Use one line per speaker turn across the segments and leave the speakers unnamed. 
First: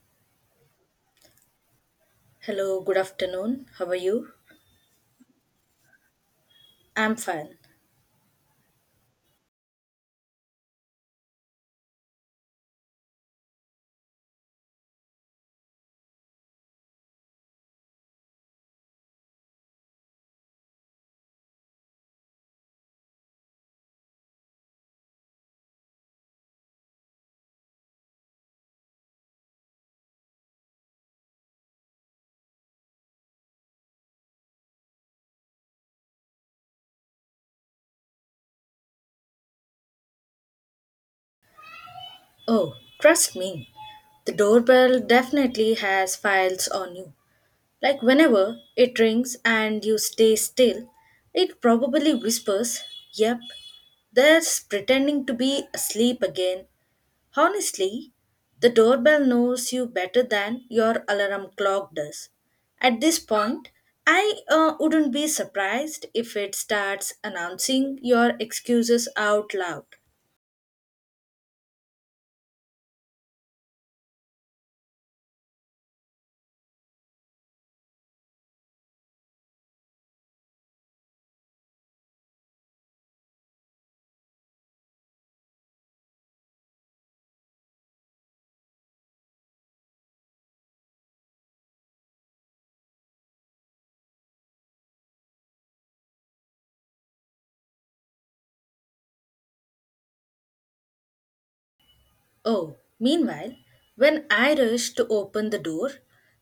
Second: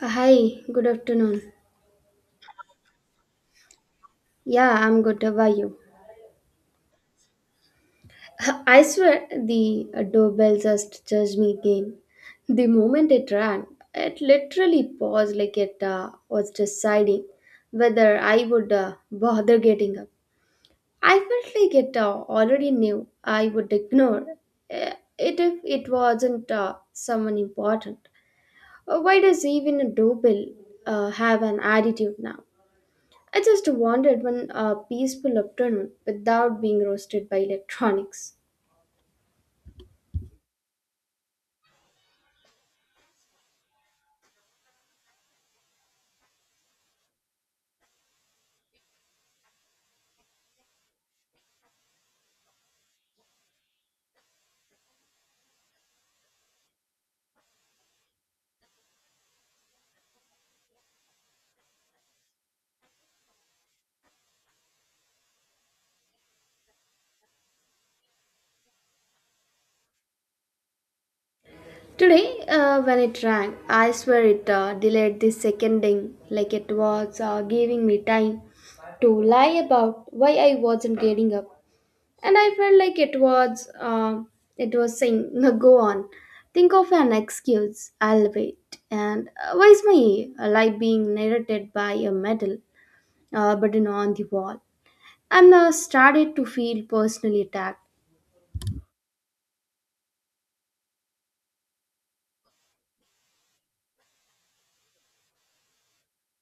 Hi, good afternoon.
Hello, good afternoon. How are you?
Yeah, I'm good. How are you?
I'm fine.
I swear the doorbell just judged me again. The moment it rang, it literally paused like it was deciding whether I would bother getting up. I felt like it already knew I would ignore uh, it if it wasn't someone important. Why does even a doorbell have an attitude now? I just wanted one peaceful afternoon without being roasted by electronics.
Oh, trust me, the doorbell definitely has files on you. Like whenever it rings and you stay still, it probably whispers, Yep, there's pretending to be asleep again. Honestly, the doorbell knows you better than your alarm clock does. At this point, I wouldn't be surprised if it starts announcing your excuses out loud.
Today, when it rang, I swear it delayed the second ding like it was giving me time to lie about why I wasn't getting up, and I felt like it was saying, "No, go on, think of an excuse. I'll wait." And why is my life being narrated by a medal button on the wall? And started to feel personally attacked.
Oh, meanwhile, when I rush to open the door,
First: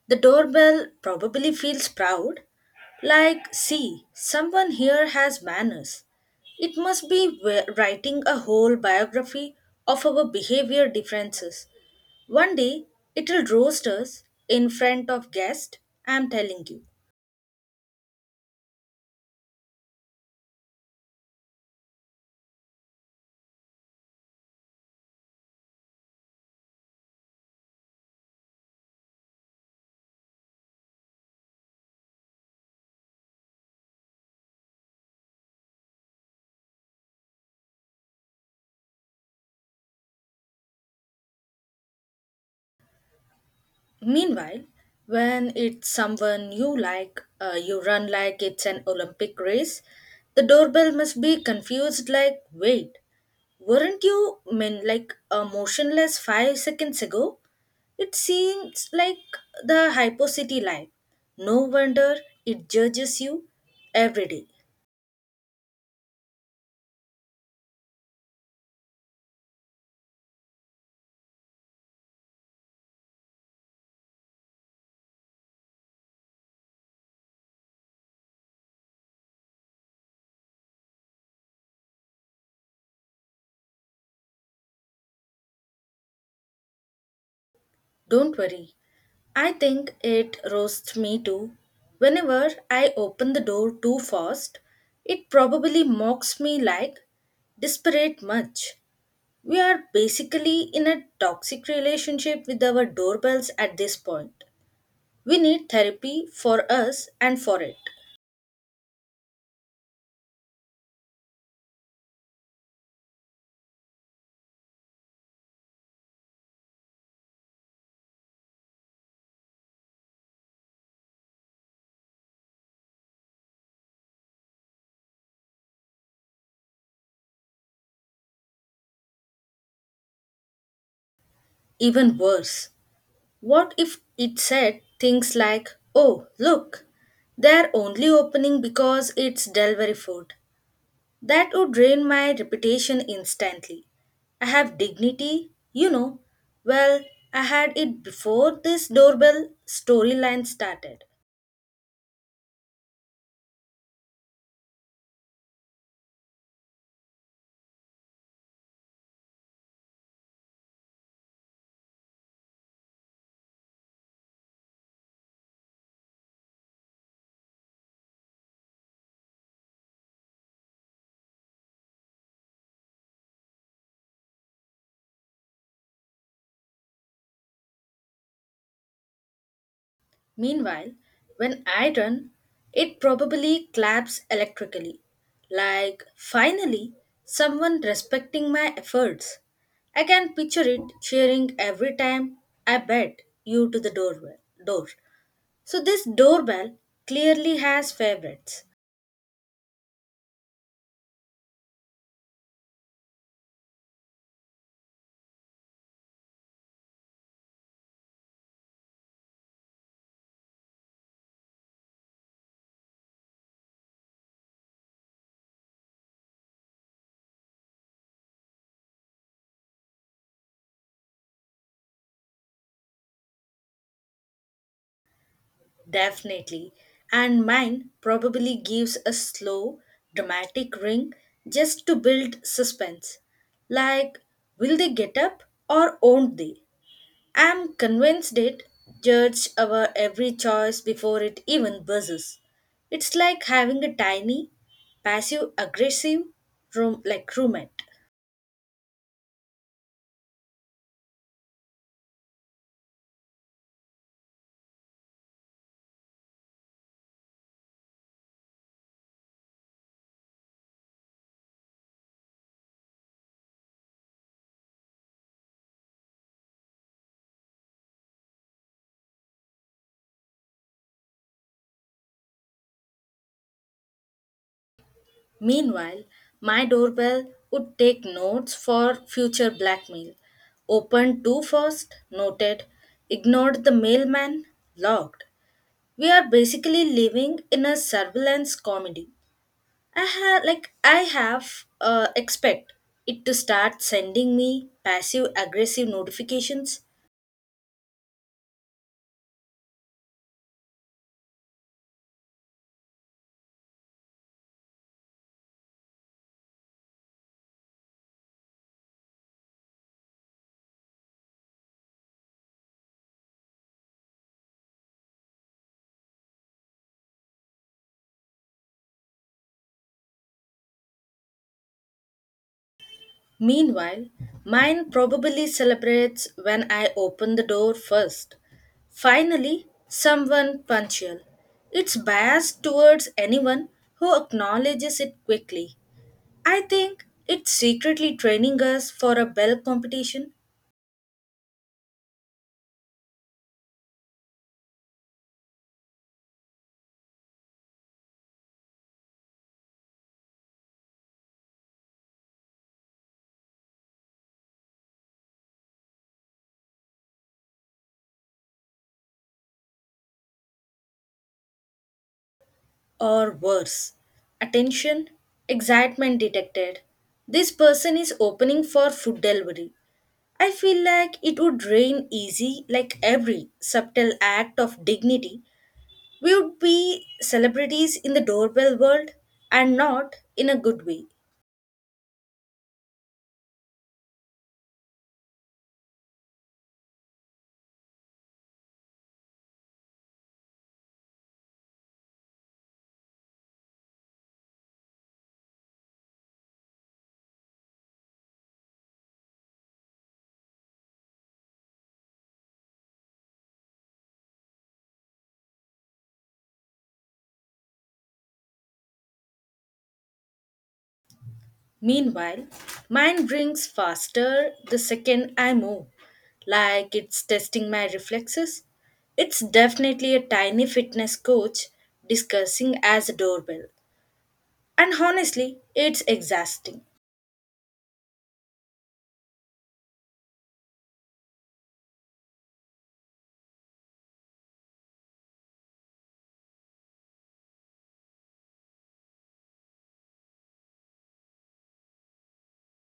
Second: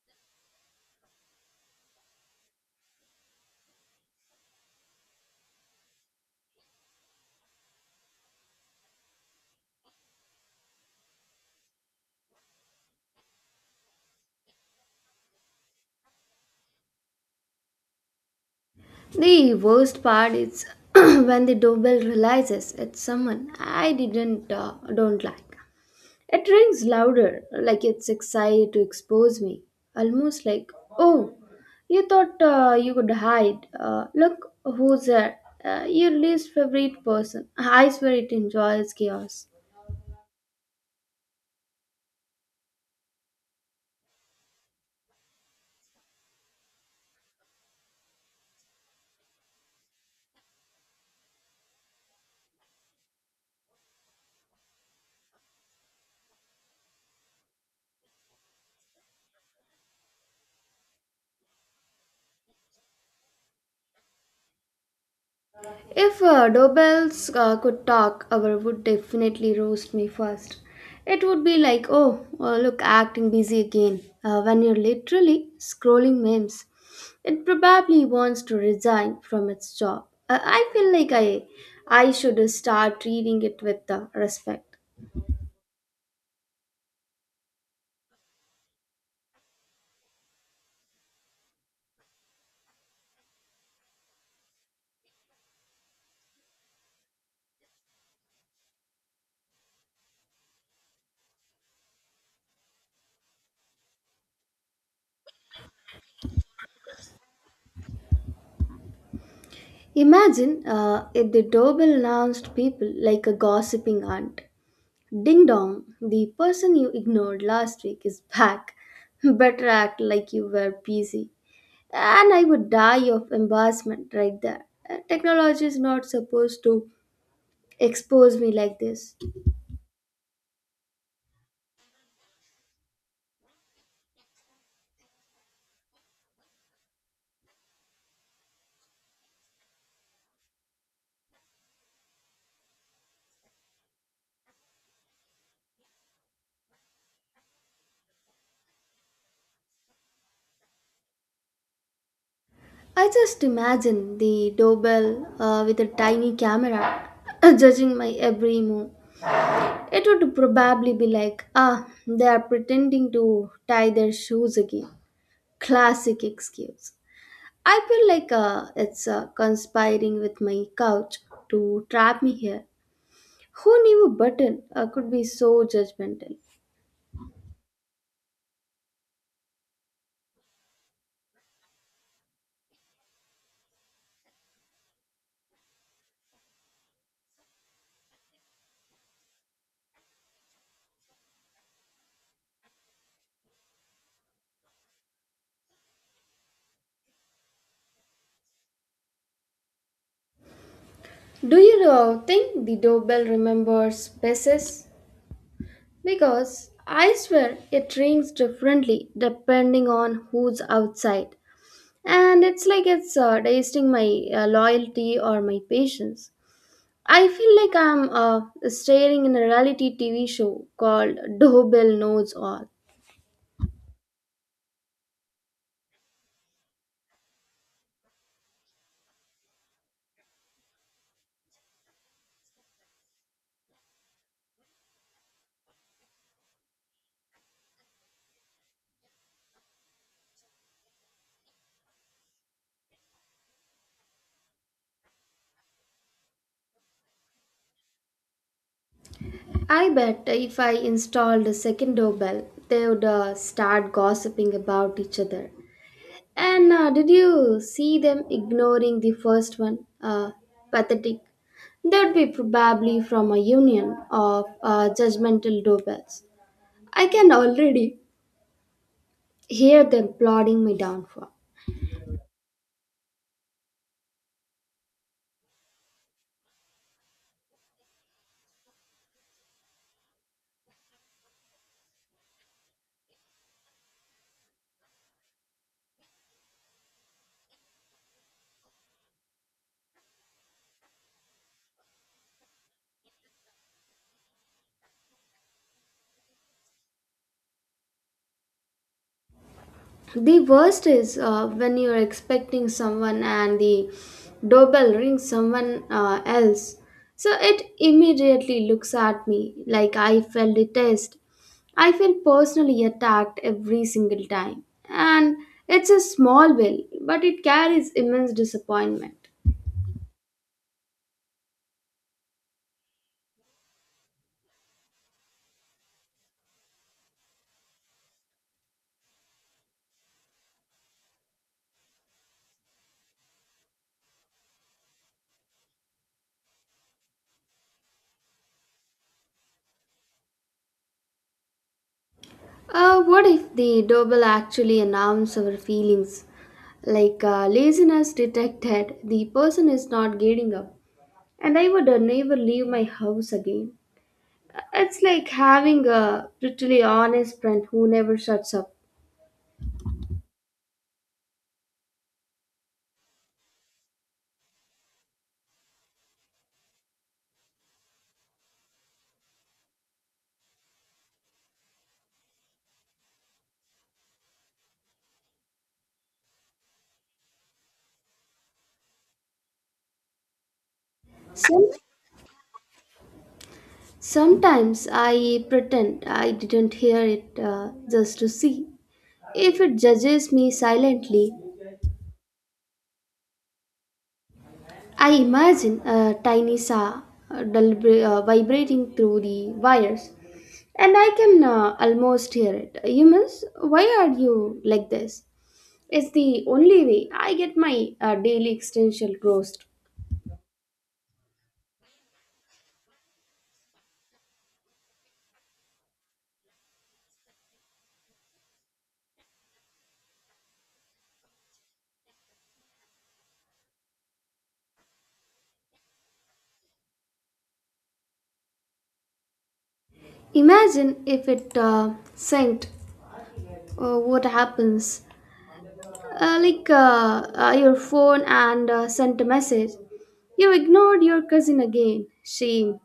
the doorbell probably feels proud, like, see, someone here has manners. It must be writing a whole biography of our behavior differences. One day, it'll roast us in front of guests, I'm telling you.
The worst part is when the doorbell realizes it's someone I didn't don't like. It rings louder, like it's excited to expose me, almost like, "Oh, you thought you could hide. Look who's there. Your least favorite person. I swear it enjoys chaos."
Meanwhile, when it's someone you like, you run like it's an Olympic race, the doorbell must be confused like, wait, weren't you mean like motionless five seconds ago? It seems like the hypocity life. No wonder it judges you every day.
If doorbells could talk, our would definitely roast me first. It would be like, oh, look, acting busy again. When you're literally scrolling memes, it probably wants to resign from its job. I feel like I should start treating it with respect.
Don't worry. I think it roasts me too. Whenever I open the door too fast, it probably mocks me like desperate much. We are basically in a toxic relationship with our doorbells at this point. We need therapy for us and for it.
Imagine if the doorbell announced people like a gossiping aunt. Ding dong, the person you ignored last week is back. Better act like you were busy. And I would die of embarrassment right there. Technology is not supposed to expose me like this.
Even worse, what if it said things like, oh, look, they're only opening because it's delivery food? That would drain my reputation instantly. I have dignity, you know. Well, I had it before this doorbell storyline started.
I just imagine the doorbell with a tiny camera judging my every move. It would probably be like, ah, they are pretending to tie their shoes again. Classic excuse. I feel like it's conspiring with my couch to trap me here. Who knew a button could be so judgmental?
Meanwhile, when I run, it probably claps electrically. Like, finally, someone respecting my efforts. I can picture it cheering every time I bet you to the doorbell door. So this doorbell clearly has favorites.
Do you think the doorbell remembers spaces? Because I swear it rings differently depending on who's outside. And it's like it's tasting my loyalty or my patience. I feel like I'm staring in a reality TV show called Doorbell Knows All.
Definitely. And mine probably gives a slow, dramatic ring just to build suspense. Like, will they get up or won't they? I'm convinced it judges our every choice before it even buzzes. It's like having a tiny, passive aggressive roommate.
I bet if I installed a second doorbell, they would start gossiping about each other. And did you see them ignoring the first one? Pathetic. That'd be probably from a union of judgmental doorbells. I can already hear them plotting my downfall.
Meanwhile, my doorbell would take notes for future blackmail. Opened too fast, noted, ignored the mailman, logged. We are basically living in a surveillance comedy. I have expect it to start sending me passive aggressive notifications.
The worst is when you're expecting someone and the doorbell rings someone else. So it immediately looks at me like I felt the test. I feel personally attacked every single time. And it's a small bill, but it carries immense disappointment.
Meanwhile, mine probably celebrates when I open the door first. Finally, someone punctual. It's biased towards anyone who acknowledges it quickly. I think it's secretly training us for a bell competition.
What if the doorbell actually announced our feelings? Like laziness detected, the person is not getting up. And I would never leave my house again. It's like having a brutally honest friend who never shuts up.
Or worse, attention, excitement detected. This person is opening for food delivery. I feel like it would rain easy, like every subtle act of dignity. We would be celebrities in the doorbell world and not in a good way.
Some, sometimes I pretend I didn't hear it just to see if it judges me silently. I imagine a tiny saw vibrating through the wires, and I can almost hear it. Humans, why are you like this? It's the only way I get my daily existential roast.
Meanwhile, mine brings faster the second I move, like it's testing my reflexes. It's definitely a tiny fitness coach discussing as a doorbell. And honestly, it's exhausting.
Imagine if it sank, what happens? Like your phone and sent a message. You ignored your cousin again. Shame.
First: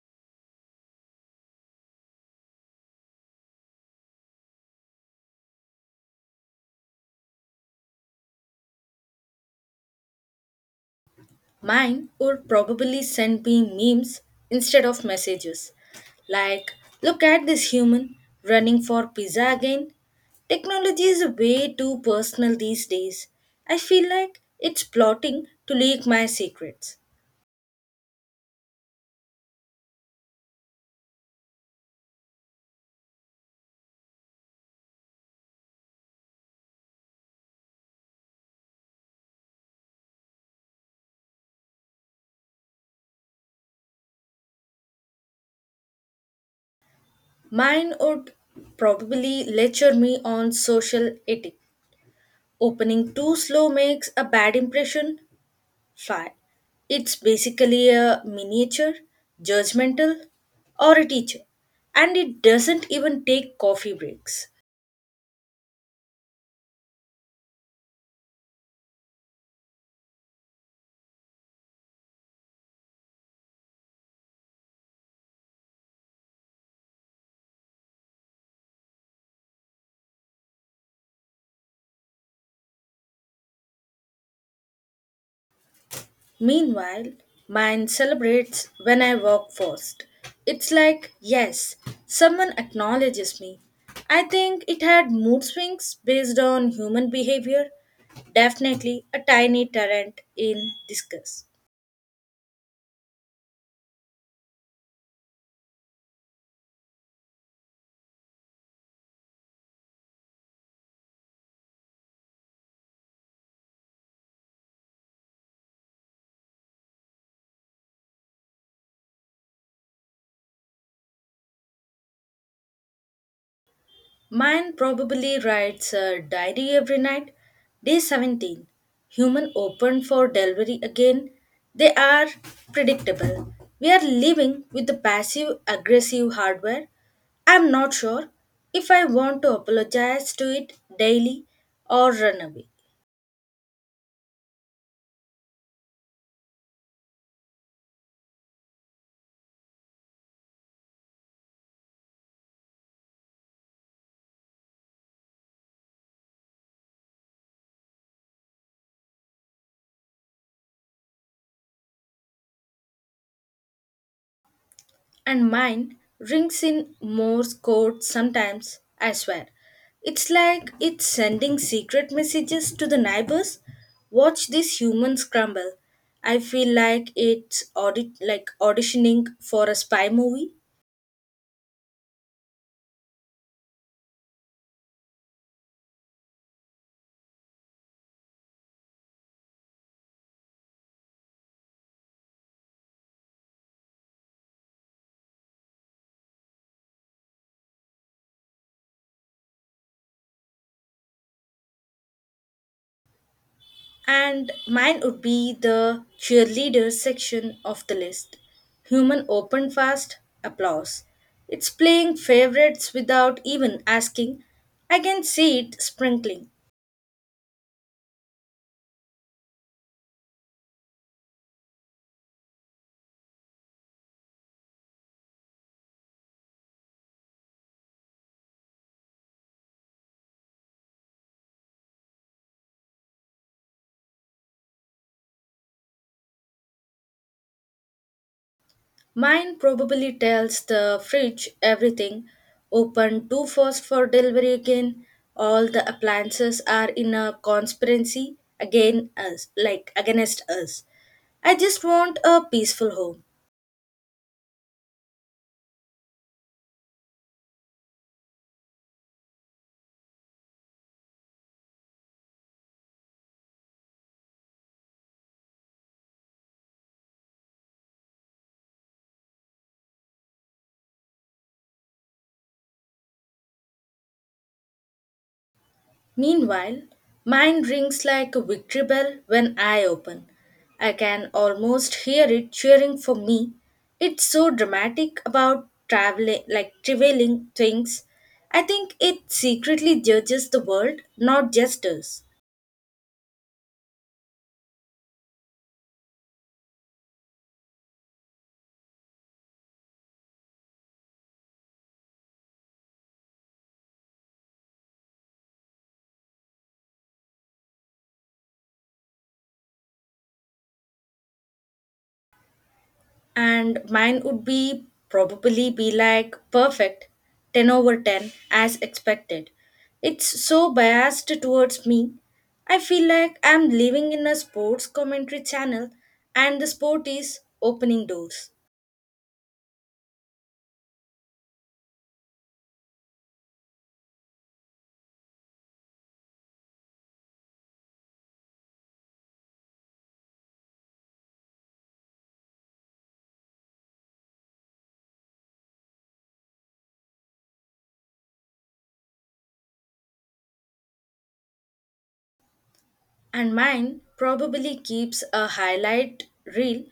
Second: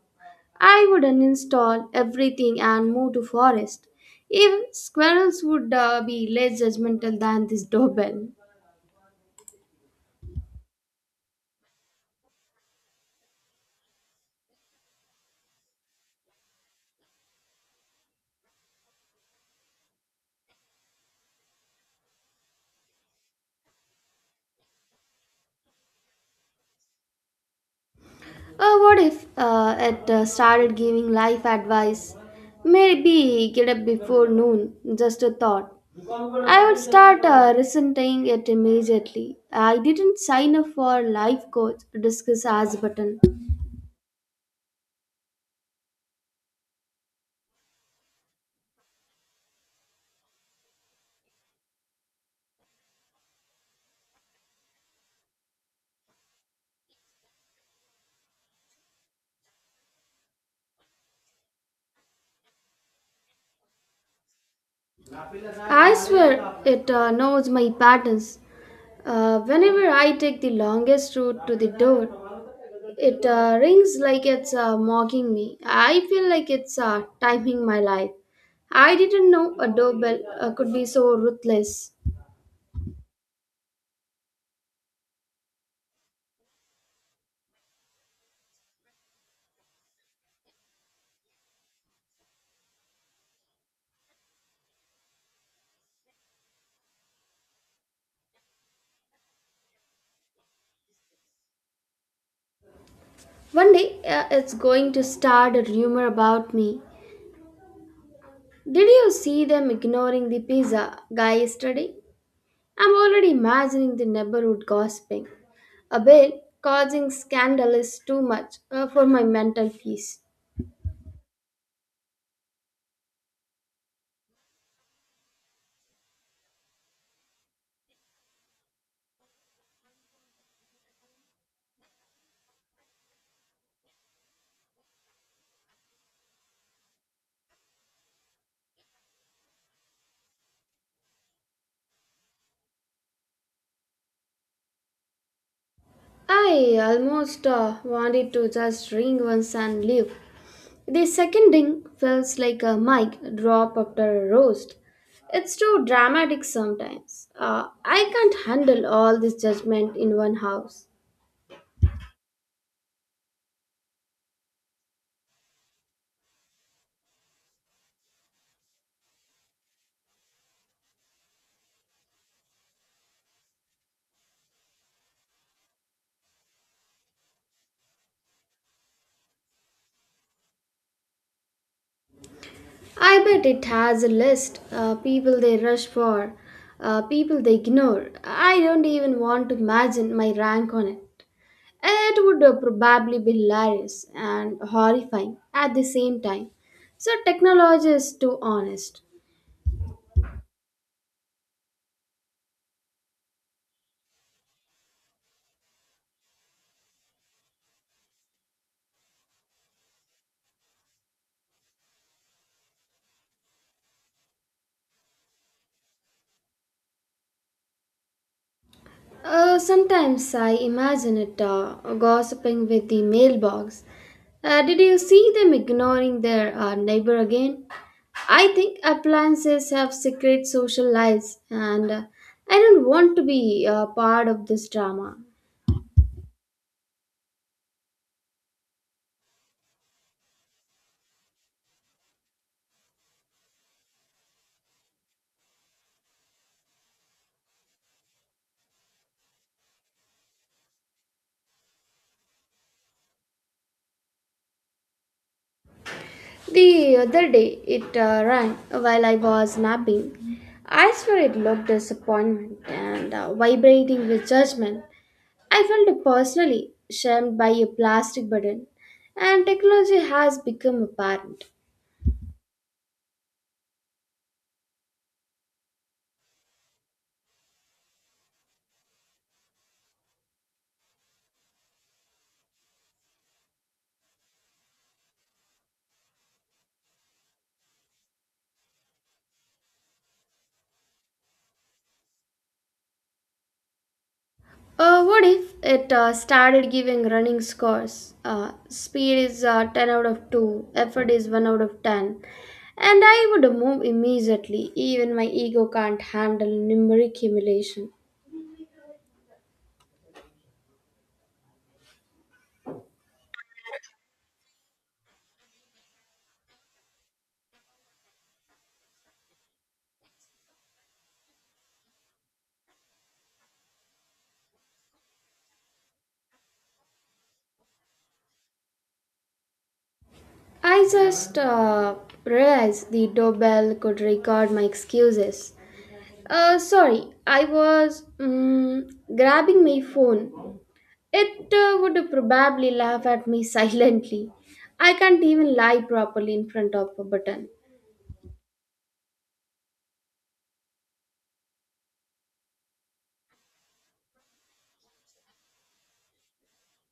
I would uninstall everything and move to forest. Even squirrels would be less judgmental than this doorbell.
Mine would probably send me memes instead of messages. Like, look at this human running for pizza again. Technology is way too personal these days. I feel like it's plotting to leak my secrets.
What if it started giving life advice? Maybe get up before noon, just a thought. I would start resenting it immediately. I didn't sign up for life coach discuss as button.
Mine would probably lecture me on social etiquette. Opening too slow makes a bad impression, fine. It's basically a miniature, judgmental, or a teacher, and it doesn't even take coffee breaks.
I swear it knows my patterns. Whenever I take the longest route to the door, it rings like it's mocking me. I feel like it's timing my life. I didn't know a doorbell could be so ruthless.
Meanwhile, mine celebrates when I walk first. It's like, yes, someone acknowledges me. I think it had mood swings based on human behavior. Definitely a tiny tyrant in disguise.
One day it's going to start a rumor about me. Did you see them ignoring the pizza guy yesterday? I'm already imagining the neighborhood gossiping. A bill causing scandal is too much for my mental peace.
Mine probably writes a diary every night. Day 17. Human open for delivery again. They are predictable. We are living with the passive aggressive hardware. I'm not sure if I want to apologize to it daily or run away.
I almost wanted to just ring once and leave. The second ring feels like a mic drop after a roast. It's too dramatic sometimes. I can't handle all this judgment in one house.
And mine rings in Morse code sometimes, I swear. It's like it's sending secret messages to the neighbors. Watch this human scramble. I feel like it's auditioning for a spy movie.
I bet it has a list. People they rush for, people they ignore. I don't even want to imagine my rank on it. It would probably be hilarious and horrifying at the same time. So, technology is too honest.
And mine would be the cheerleader section of the list. Human open fast applause. It's playing favorites without even asking. I can see it sprinkling.
Sometimes I imagine it gossiping with the mailbox. Did you see them ignoring their neighbor again? I think appliances have secret social lives, and I don't want to be part of this drama.
Mine probably tells the fridge everything. Open too fast for delivery again. All the appliances are in a conspiracy against us. I just want a peaceful home.
The other day it rang while I was napping. I swear it looked disappointment and vibrating with judgment. I felt personally shamed by a plastic burden, and technology has become apparent.
Meanwhile, mine rings like a victory bell when I open. I can almost hear it cheering for me. It's so dramatic about traveling, like traveling things. I think it secretly judges the world, not just us.
What if it started giving running scores? Speed is 10 out of 2, effort is 1 out of 10, and I would move immediately, even my ego can't handle numeric humiliation.
And mine would be probably be like perfect 10 over 10 as expected. It's so biased towards me. I feel like I'm living in a sports commentary channel, and the sport is opening doors.
I just realized the doorbell could record my excuses. Sorry, I was grabbing my phone. It would probably laugh at me silently. I can't even lie properly in front of a button.
And mine probably keeps a highlight reel,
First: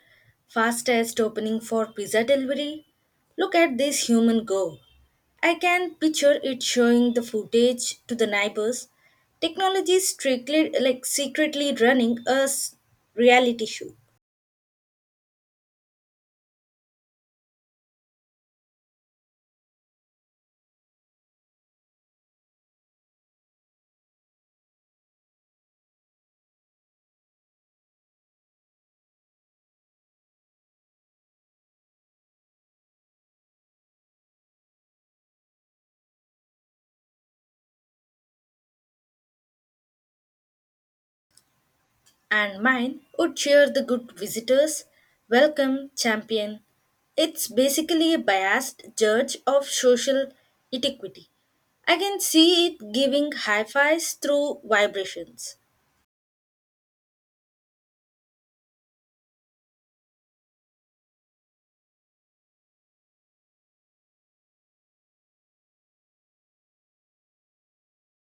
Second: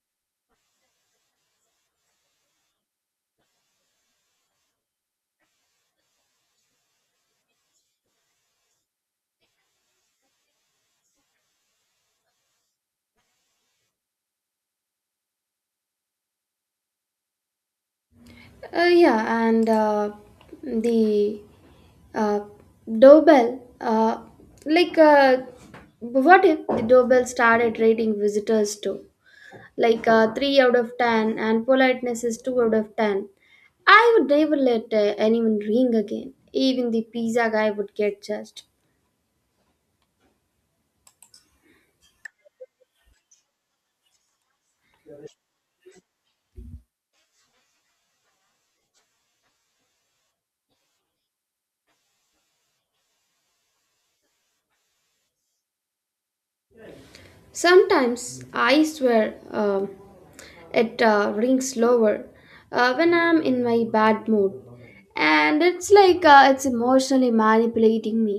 fastest opening for pizza delivery, look at this human go. I can picture it showing the footage to the neighbors. Technology strictly secretly running a reality show.
Yeah, and the uh, doorbell, like, what if the doorbell started rating visitors too? Like 3 out of 10 and politeness is 2 out of 10. I would never let anyone ring again. Even the pizza guy would get judged.
And mine would cheer the good visitors, welcome champion. It's basically a biased judge of social etiquity. I can see it giving high fives through vibrations.
Sometimes I swear um it rings lower when I'm in my bad mood, and it's like it's emotionally manipulating me.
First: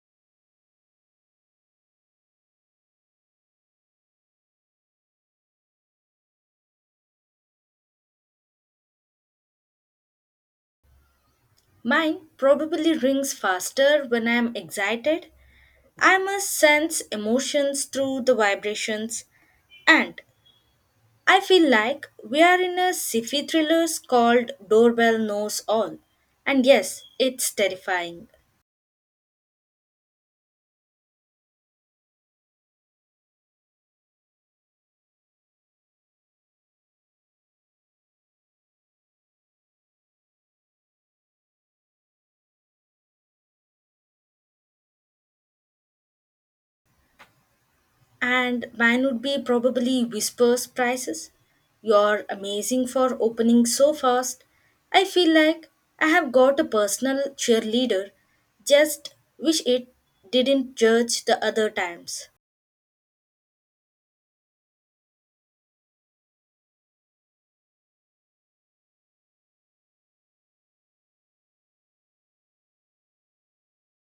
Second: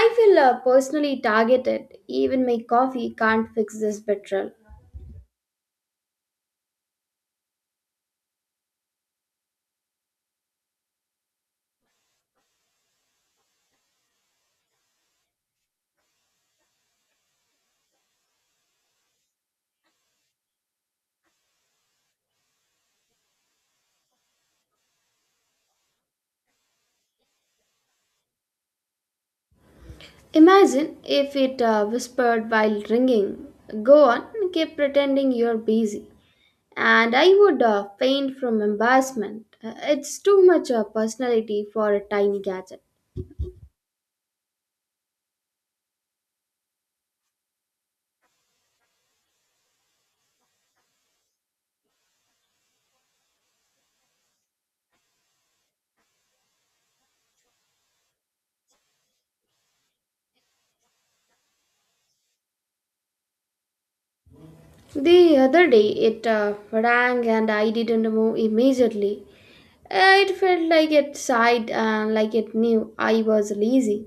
I feel personally targeted. Even my coffee can't fix this betrayal.
Mine probably rings faster when I am excited. I must sense emotions through the vibrations. And I feel like we are in a sci-fi thriller called Doorbell Knows All. And yes, it's terrifying.
Imagine if it whispered while ringing, go on, keep pretending you're busy. And I would faint from embarrassment. It's too much personality for a tiny gadget.
And mine would be probably Whispers Prices. You're amazing for opening so fast. I feel like I have got a personal cheerleader. Just wish it didn't judge the other times.
The other day it rang and I didn't move immediately. It felt like it sighed and like it knew I was lazy.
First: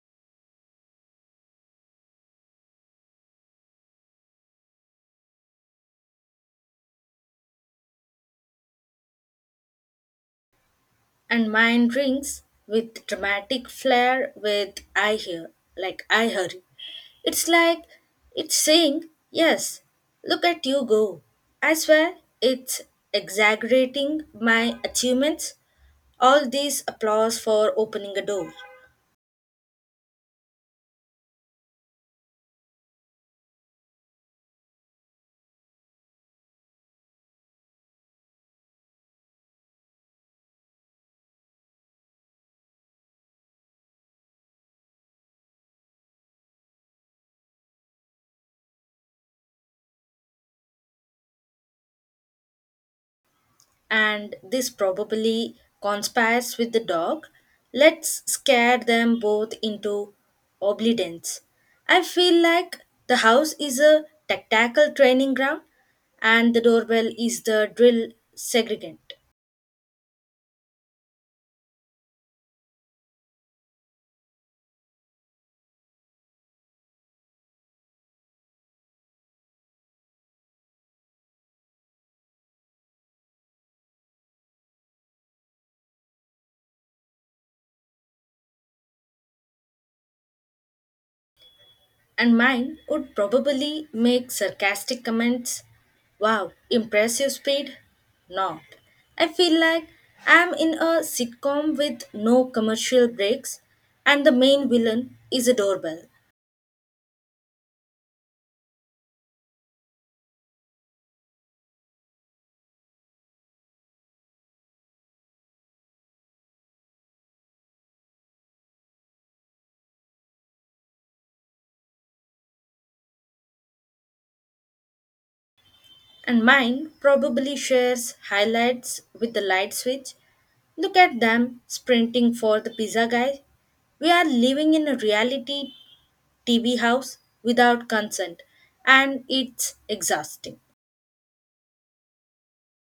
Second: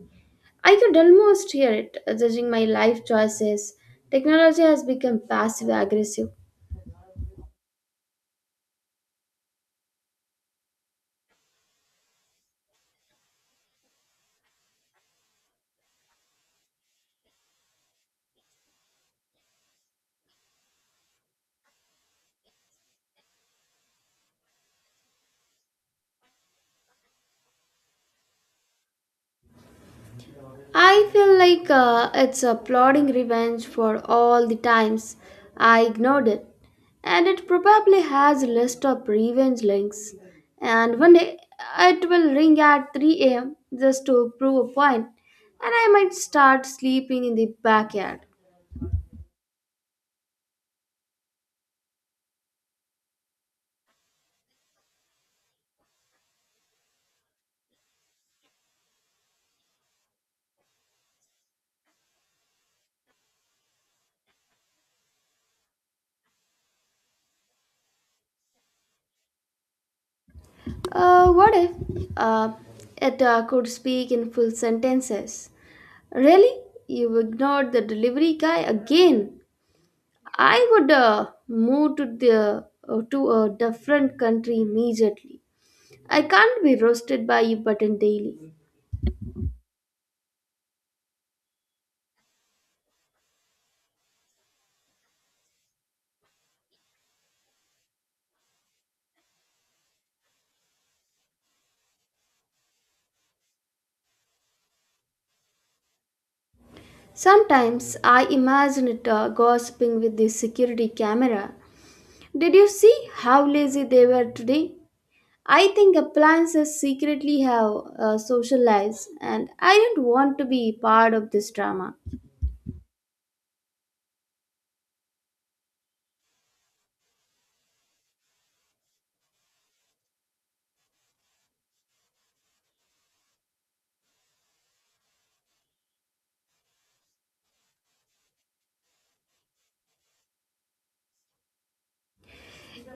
I could almost hear it judging my life choices. Technology has become passive aggressive.
And mine rings with dramatic flair with I hurry. It's like it's saying, yes, look at you go. I swear it's exaggerating my achievements. All these applause for opening a door.
I feel like it's a plodding revenge for all the times I ignored it, and it probably has a list of revenge links. And one day it will ring at 3 a.m. just to prove a point, and I might start sleeping in the backyard.
And this probably conspires with the dog. Let's scare them both into obedience. I feel like the house is a tactical training ground and the doorbell is the drill segregant.
Uh, what if uh, it uh, could speak in full sentences? Really? You ignored the delivery guy again? I would move to a different country immediately. I can't be roasted by a button daily.
And mine would probably make sarcastic comments. Wow, impressive speed? Not. I feel like I'm in a sitcom with no commercial breaks and the main villain is a doorbell.
Sometimes I imagine it gossiping with the security camera. Did you see how lazy they were today? I think appliances secretly have social lives, and I don't want to be part of this drama.
And mine probably shares highlights with the light switch. Look at them sprinting for the pizza guy. We are living in a reality TV house without consent, and it's exhausting.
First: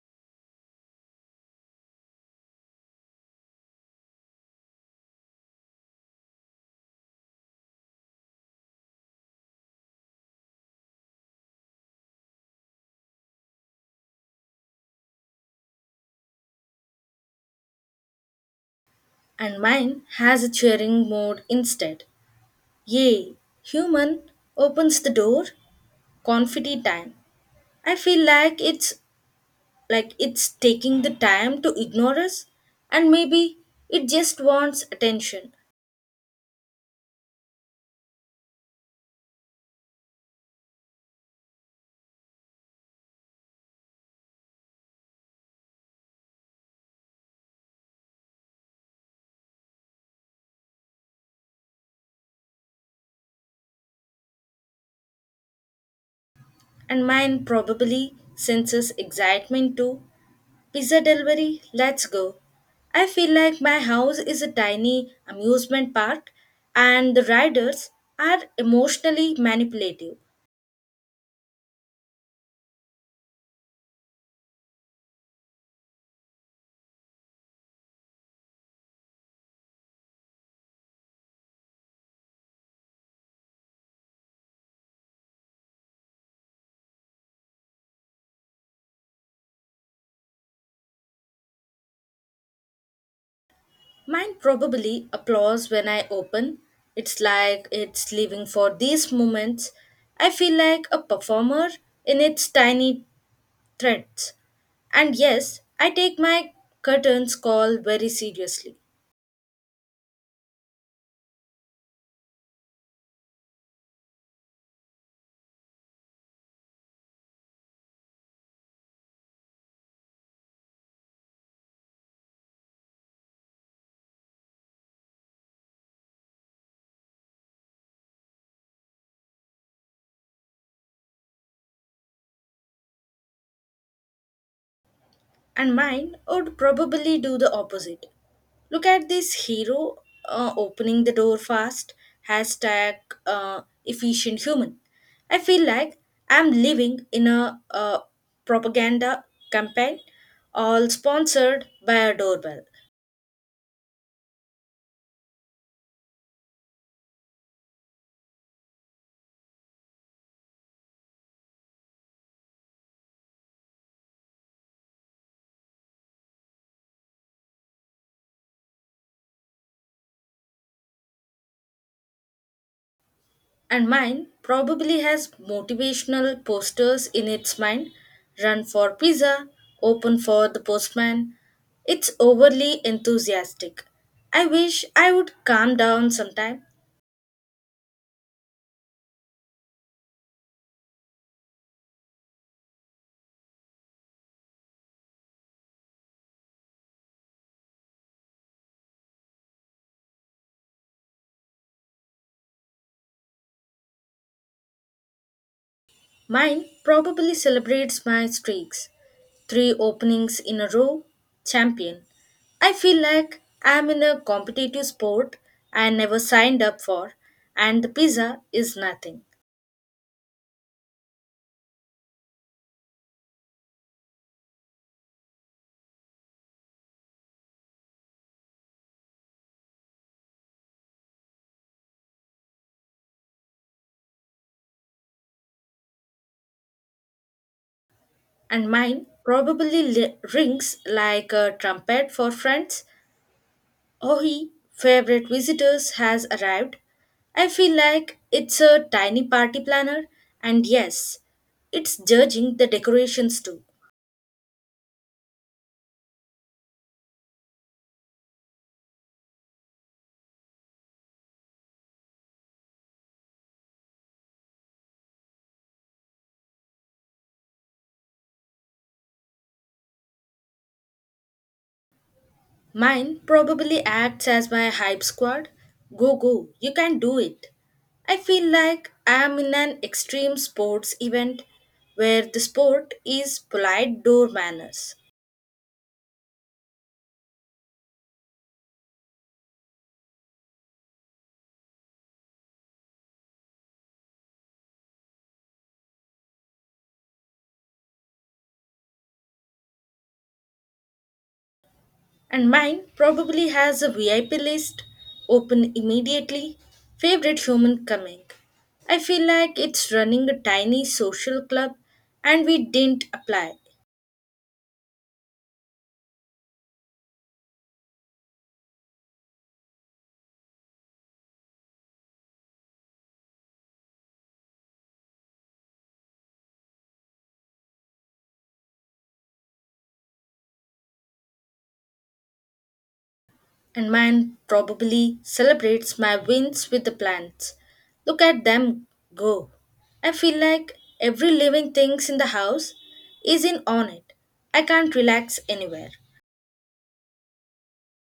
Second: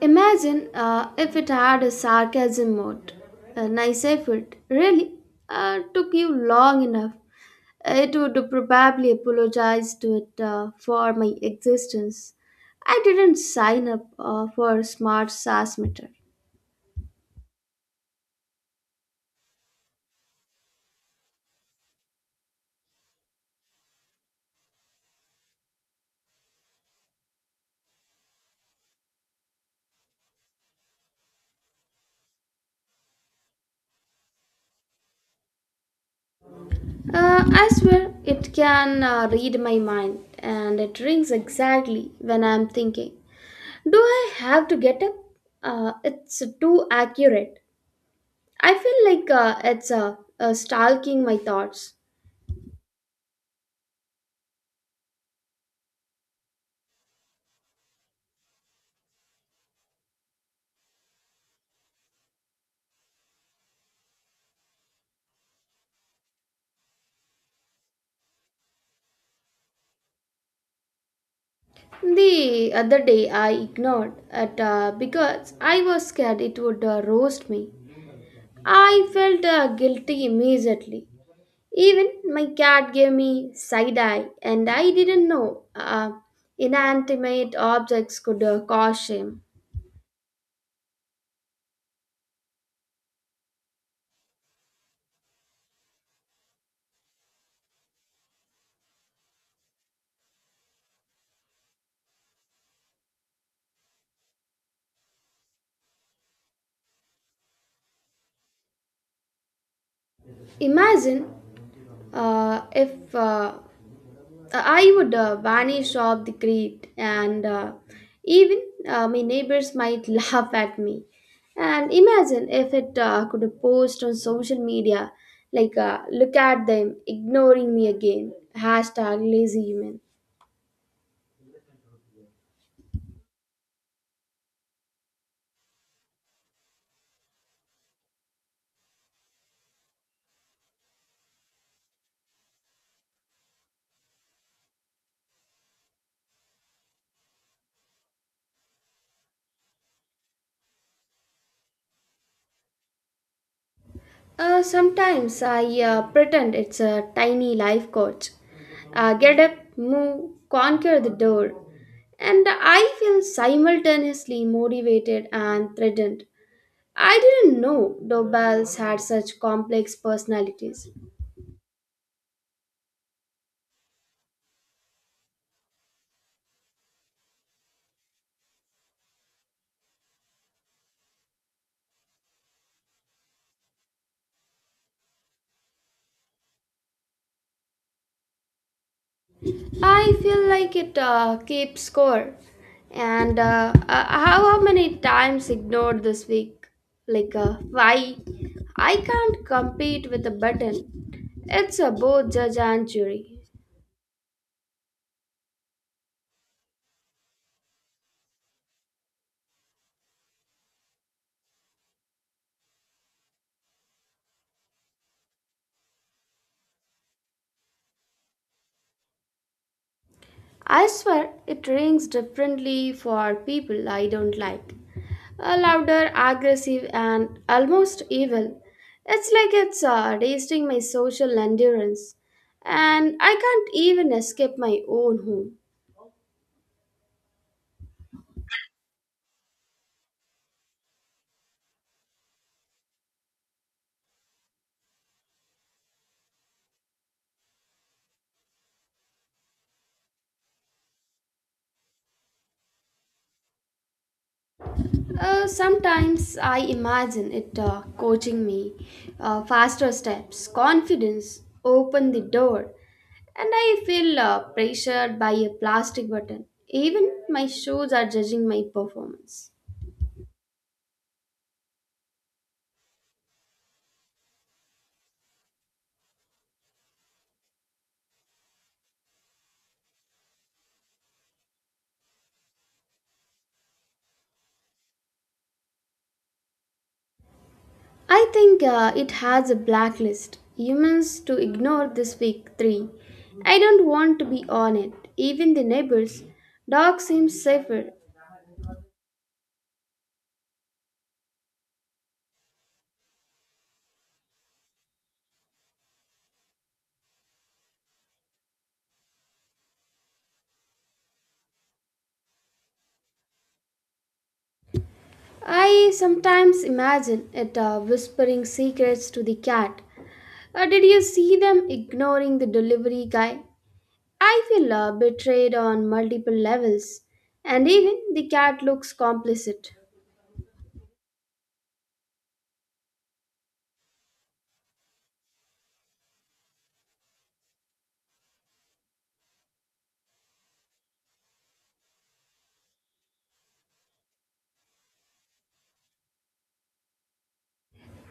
Imagine if it had a sarcasm mode. A nice effort, really. Took you long enough. It would probably apologize to it for my existence. I didn't sign up for smart SAS meter.
And mine has a cheering mode instead. Yay! Human opens the door. Confetti time. I feel like it's taking the time to ignore us, and maybe it just wants attention.
I swear it can read my mind and it rings exactly when I'm thinking. Do I have to get up? It's too accurate. I feel like it's stalking my thoughts.
And mine probably senses excitement too. Pizza delivery, let's go. I feel like my house is a tiny amusement park and the riders are emotionally manipulative.
The other day I ignored it because I was scared it would roast me. I felt guilty immediately. Even my cat gave me side eye, and I didn't know inanimate objects could cause shame.
Mine probably applauds when I open. It's like it's living for these moments. I feel like a performer in its tiny threads. And yes, I take my curtains call very seriously.
Imagine if I would vanish off the grid, and even my neighbors might laugh at me. And imagine if it could post on social media, like look at them ignoring me again. Hashtag lazy human.
And mine would probably do the opposite. Look at this hero opening the door fast. Hashtag efficient human. I feel like I'm living in a propaganda campaign all sponsored by a doorbell.
Sometimes I pretend it's a tiny life coach. Get up, move, conquer the door. And I feel simultaneously motivated and threatened. I didn't know doorbells had such complex personalities.
And mine probably has motivational posters in its mind, run for pizza, open for the postman. It's overly enthusiastic. I wish I would calm down sometime.
I feel like it keeps score. And how many times ignored this week? Like, why? I can't compete with a button. It's a both judge and jury.
Mine probably celebrates my streaks. Three openings in a row, champion. I feel like I'm in a competitive sport I never signed up for, and the pizza is nothing.
I swear it rings differently for people I don't like. Louder, aggressive, and almost evil. It's like it's tasting my social endurance, and I can't even escape my own home.
And mine probably rings like a trumpet for friends. Oh, he, favorite visitors has arrived. I feel like it's a tiny party planner, and yes, it's judging the decorations too.
Sometimes I imagine it coaching me, faster steps, confidence, open the door, and I feel pressured by a plastic button. Even my shoes are judging my performance.
Mine probably acts as my hype squad. Go, go, you can do it. I feel like I am in an extreme sports event where the sport is polite door manners.
I think it has a blacklist. Humans to ignore this week 3. I don't want to be on it. Even the neighbors. Dog seems safer.
And mine probably has a VIP list, open immediately, favorite human coming. I feel like it's running a tiny social club and we didn't apply.
I sometimes imagine it whispering secrets to the cat. Did you see them ignoring the delivery guy? I feel betrayed on multiple levels. And even the cat looks complicit.
And mine probably celebrates my wins with the plants. Look at them go. I feel like every living thing in the house is in on it. I can't relax anywhere.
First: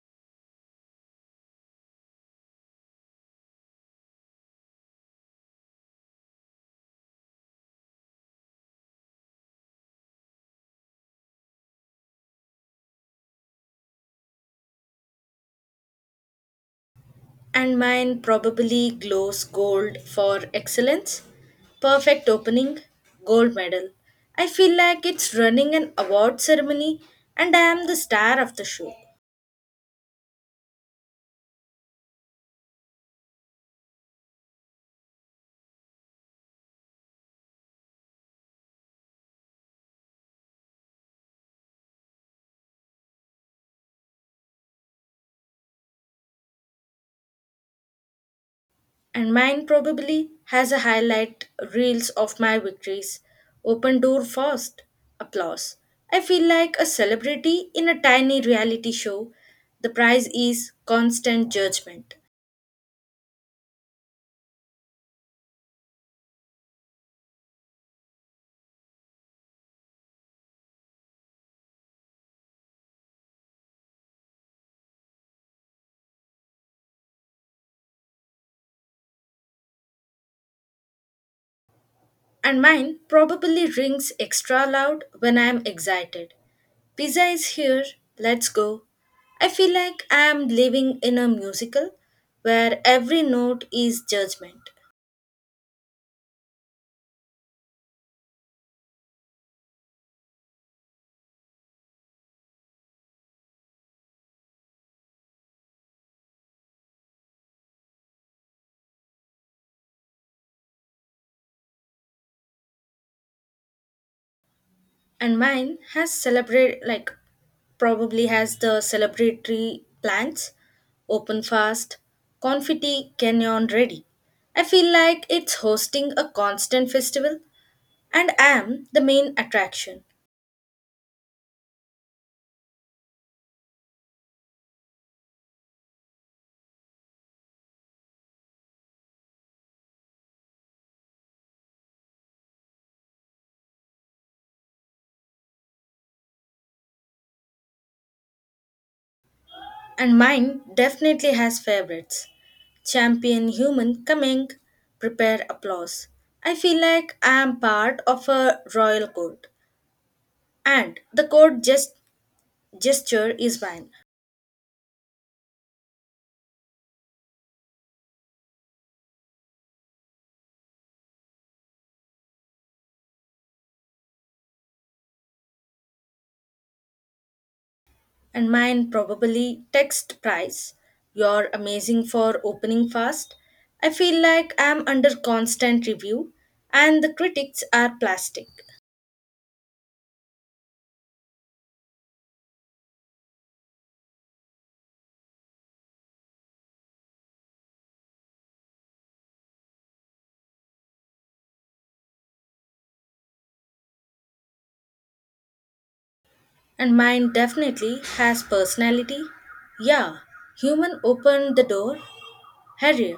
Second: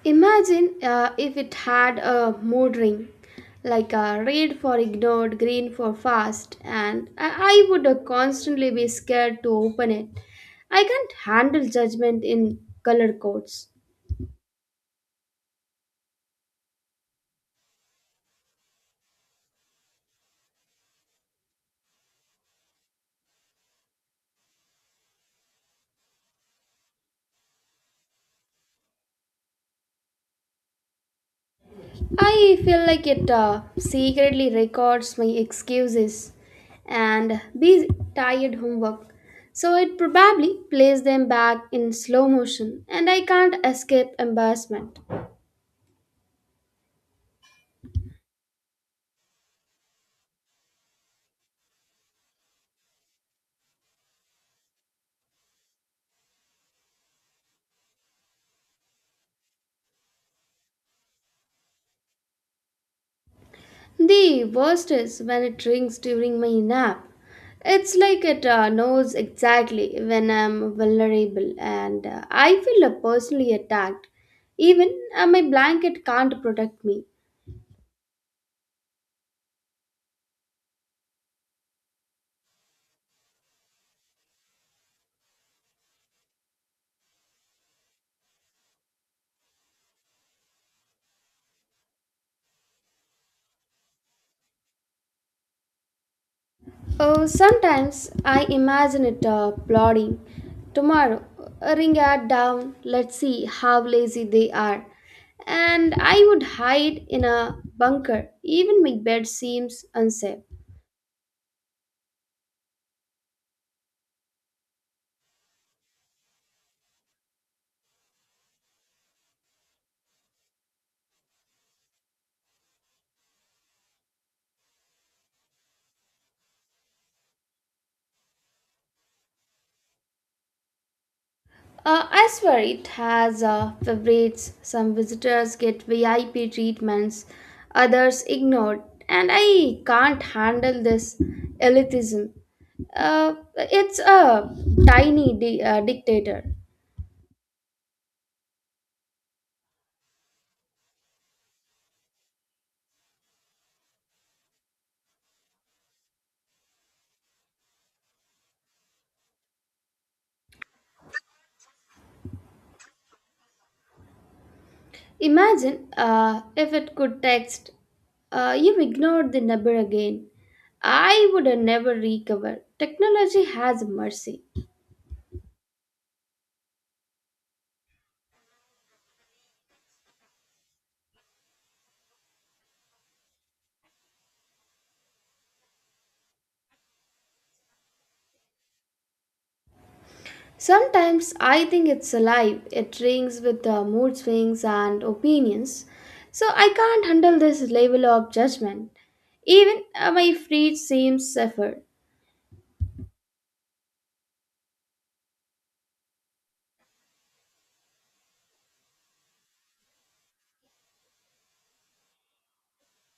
Imagine if it had a mood ring, like a red for ignored, green for fast, and I would constantly be scared to open it. I can't handle judgment in color codes.
And mine probably glows gold for excellence. Perfect opening, gold medal. I feel like it's running an award ceremony and I am the star of the show.
I feel like it secretly records my excuses and these tired homework. So it probably plays them back in slow motion, and I can't escape embarrassment.
And mine probably has a highlight reels of my victories. Open door first, applause. I feel like a celebrity in a tiny reality show. The prize is constant judgment.
The worst is when it rings during my nap. It's like it knows exactly when I'm vulnerable, and I feel personally attacked. Even my blanket can't protect me.
And mine probably rings extra loud when I am excited. Pizza is here, let's go. I feel like I am living in a musical where every note is judgment.
Oh, sometimes I imagine it plotting. Tomorrow, ring it down, let's see how lazy they are. And I would hide in a bunker. Even my bed seems unsafe.
And mine has celebrate like probably has the celebratory plans, open fast, confetti canyon ready. I feel like it's hosting a constant festival and I am the main attraction.
I swear it has favorites. Some visitors get VIP treatments, others ignored, and I can't handle this elitism. It's a tiny dictator.
And mine definitely has favorites. Champion human coming, prepare applause. I feel like I am part of a royal court, and the gesture is mine,
Imagine if it could text, you ignored the number again. I would never recover. Technology has mercy.
and mine probably text prize. You're amazing for opening fast. I feel like I am under constant review, and the critics are plastic.
Sometimes I think it's alive, it rings with the mood swings and opinions. So I can't handle this level of judgment. Even my feet seem safer.
And mine definitely has personality. Yeah, human opened the door, Harrier,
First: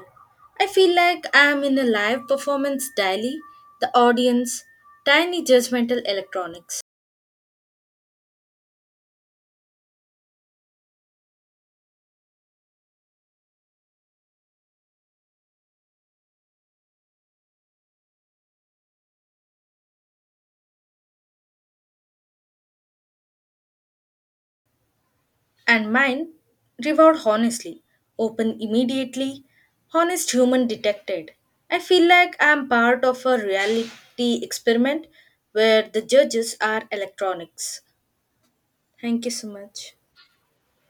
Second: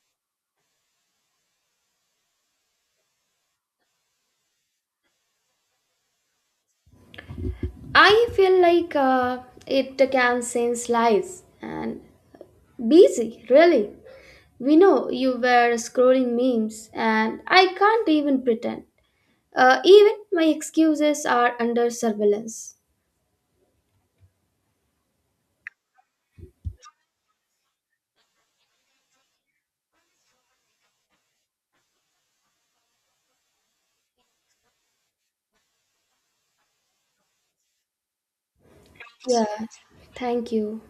I feel like I am in a live performance daily, the audience, tiny judgmental electronics,
I feel like it can sense lies and busy, really. We know you were scrolling memes, and I can't even pretend. Even my excuses are under surveillance.
and mine reward honestly, open immediately, honest human detected. I feel like I am part of a reality experiment where the judges are electronics. Thank you
Yeah,
so much.
thank you.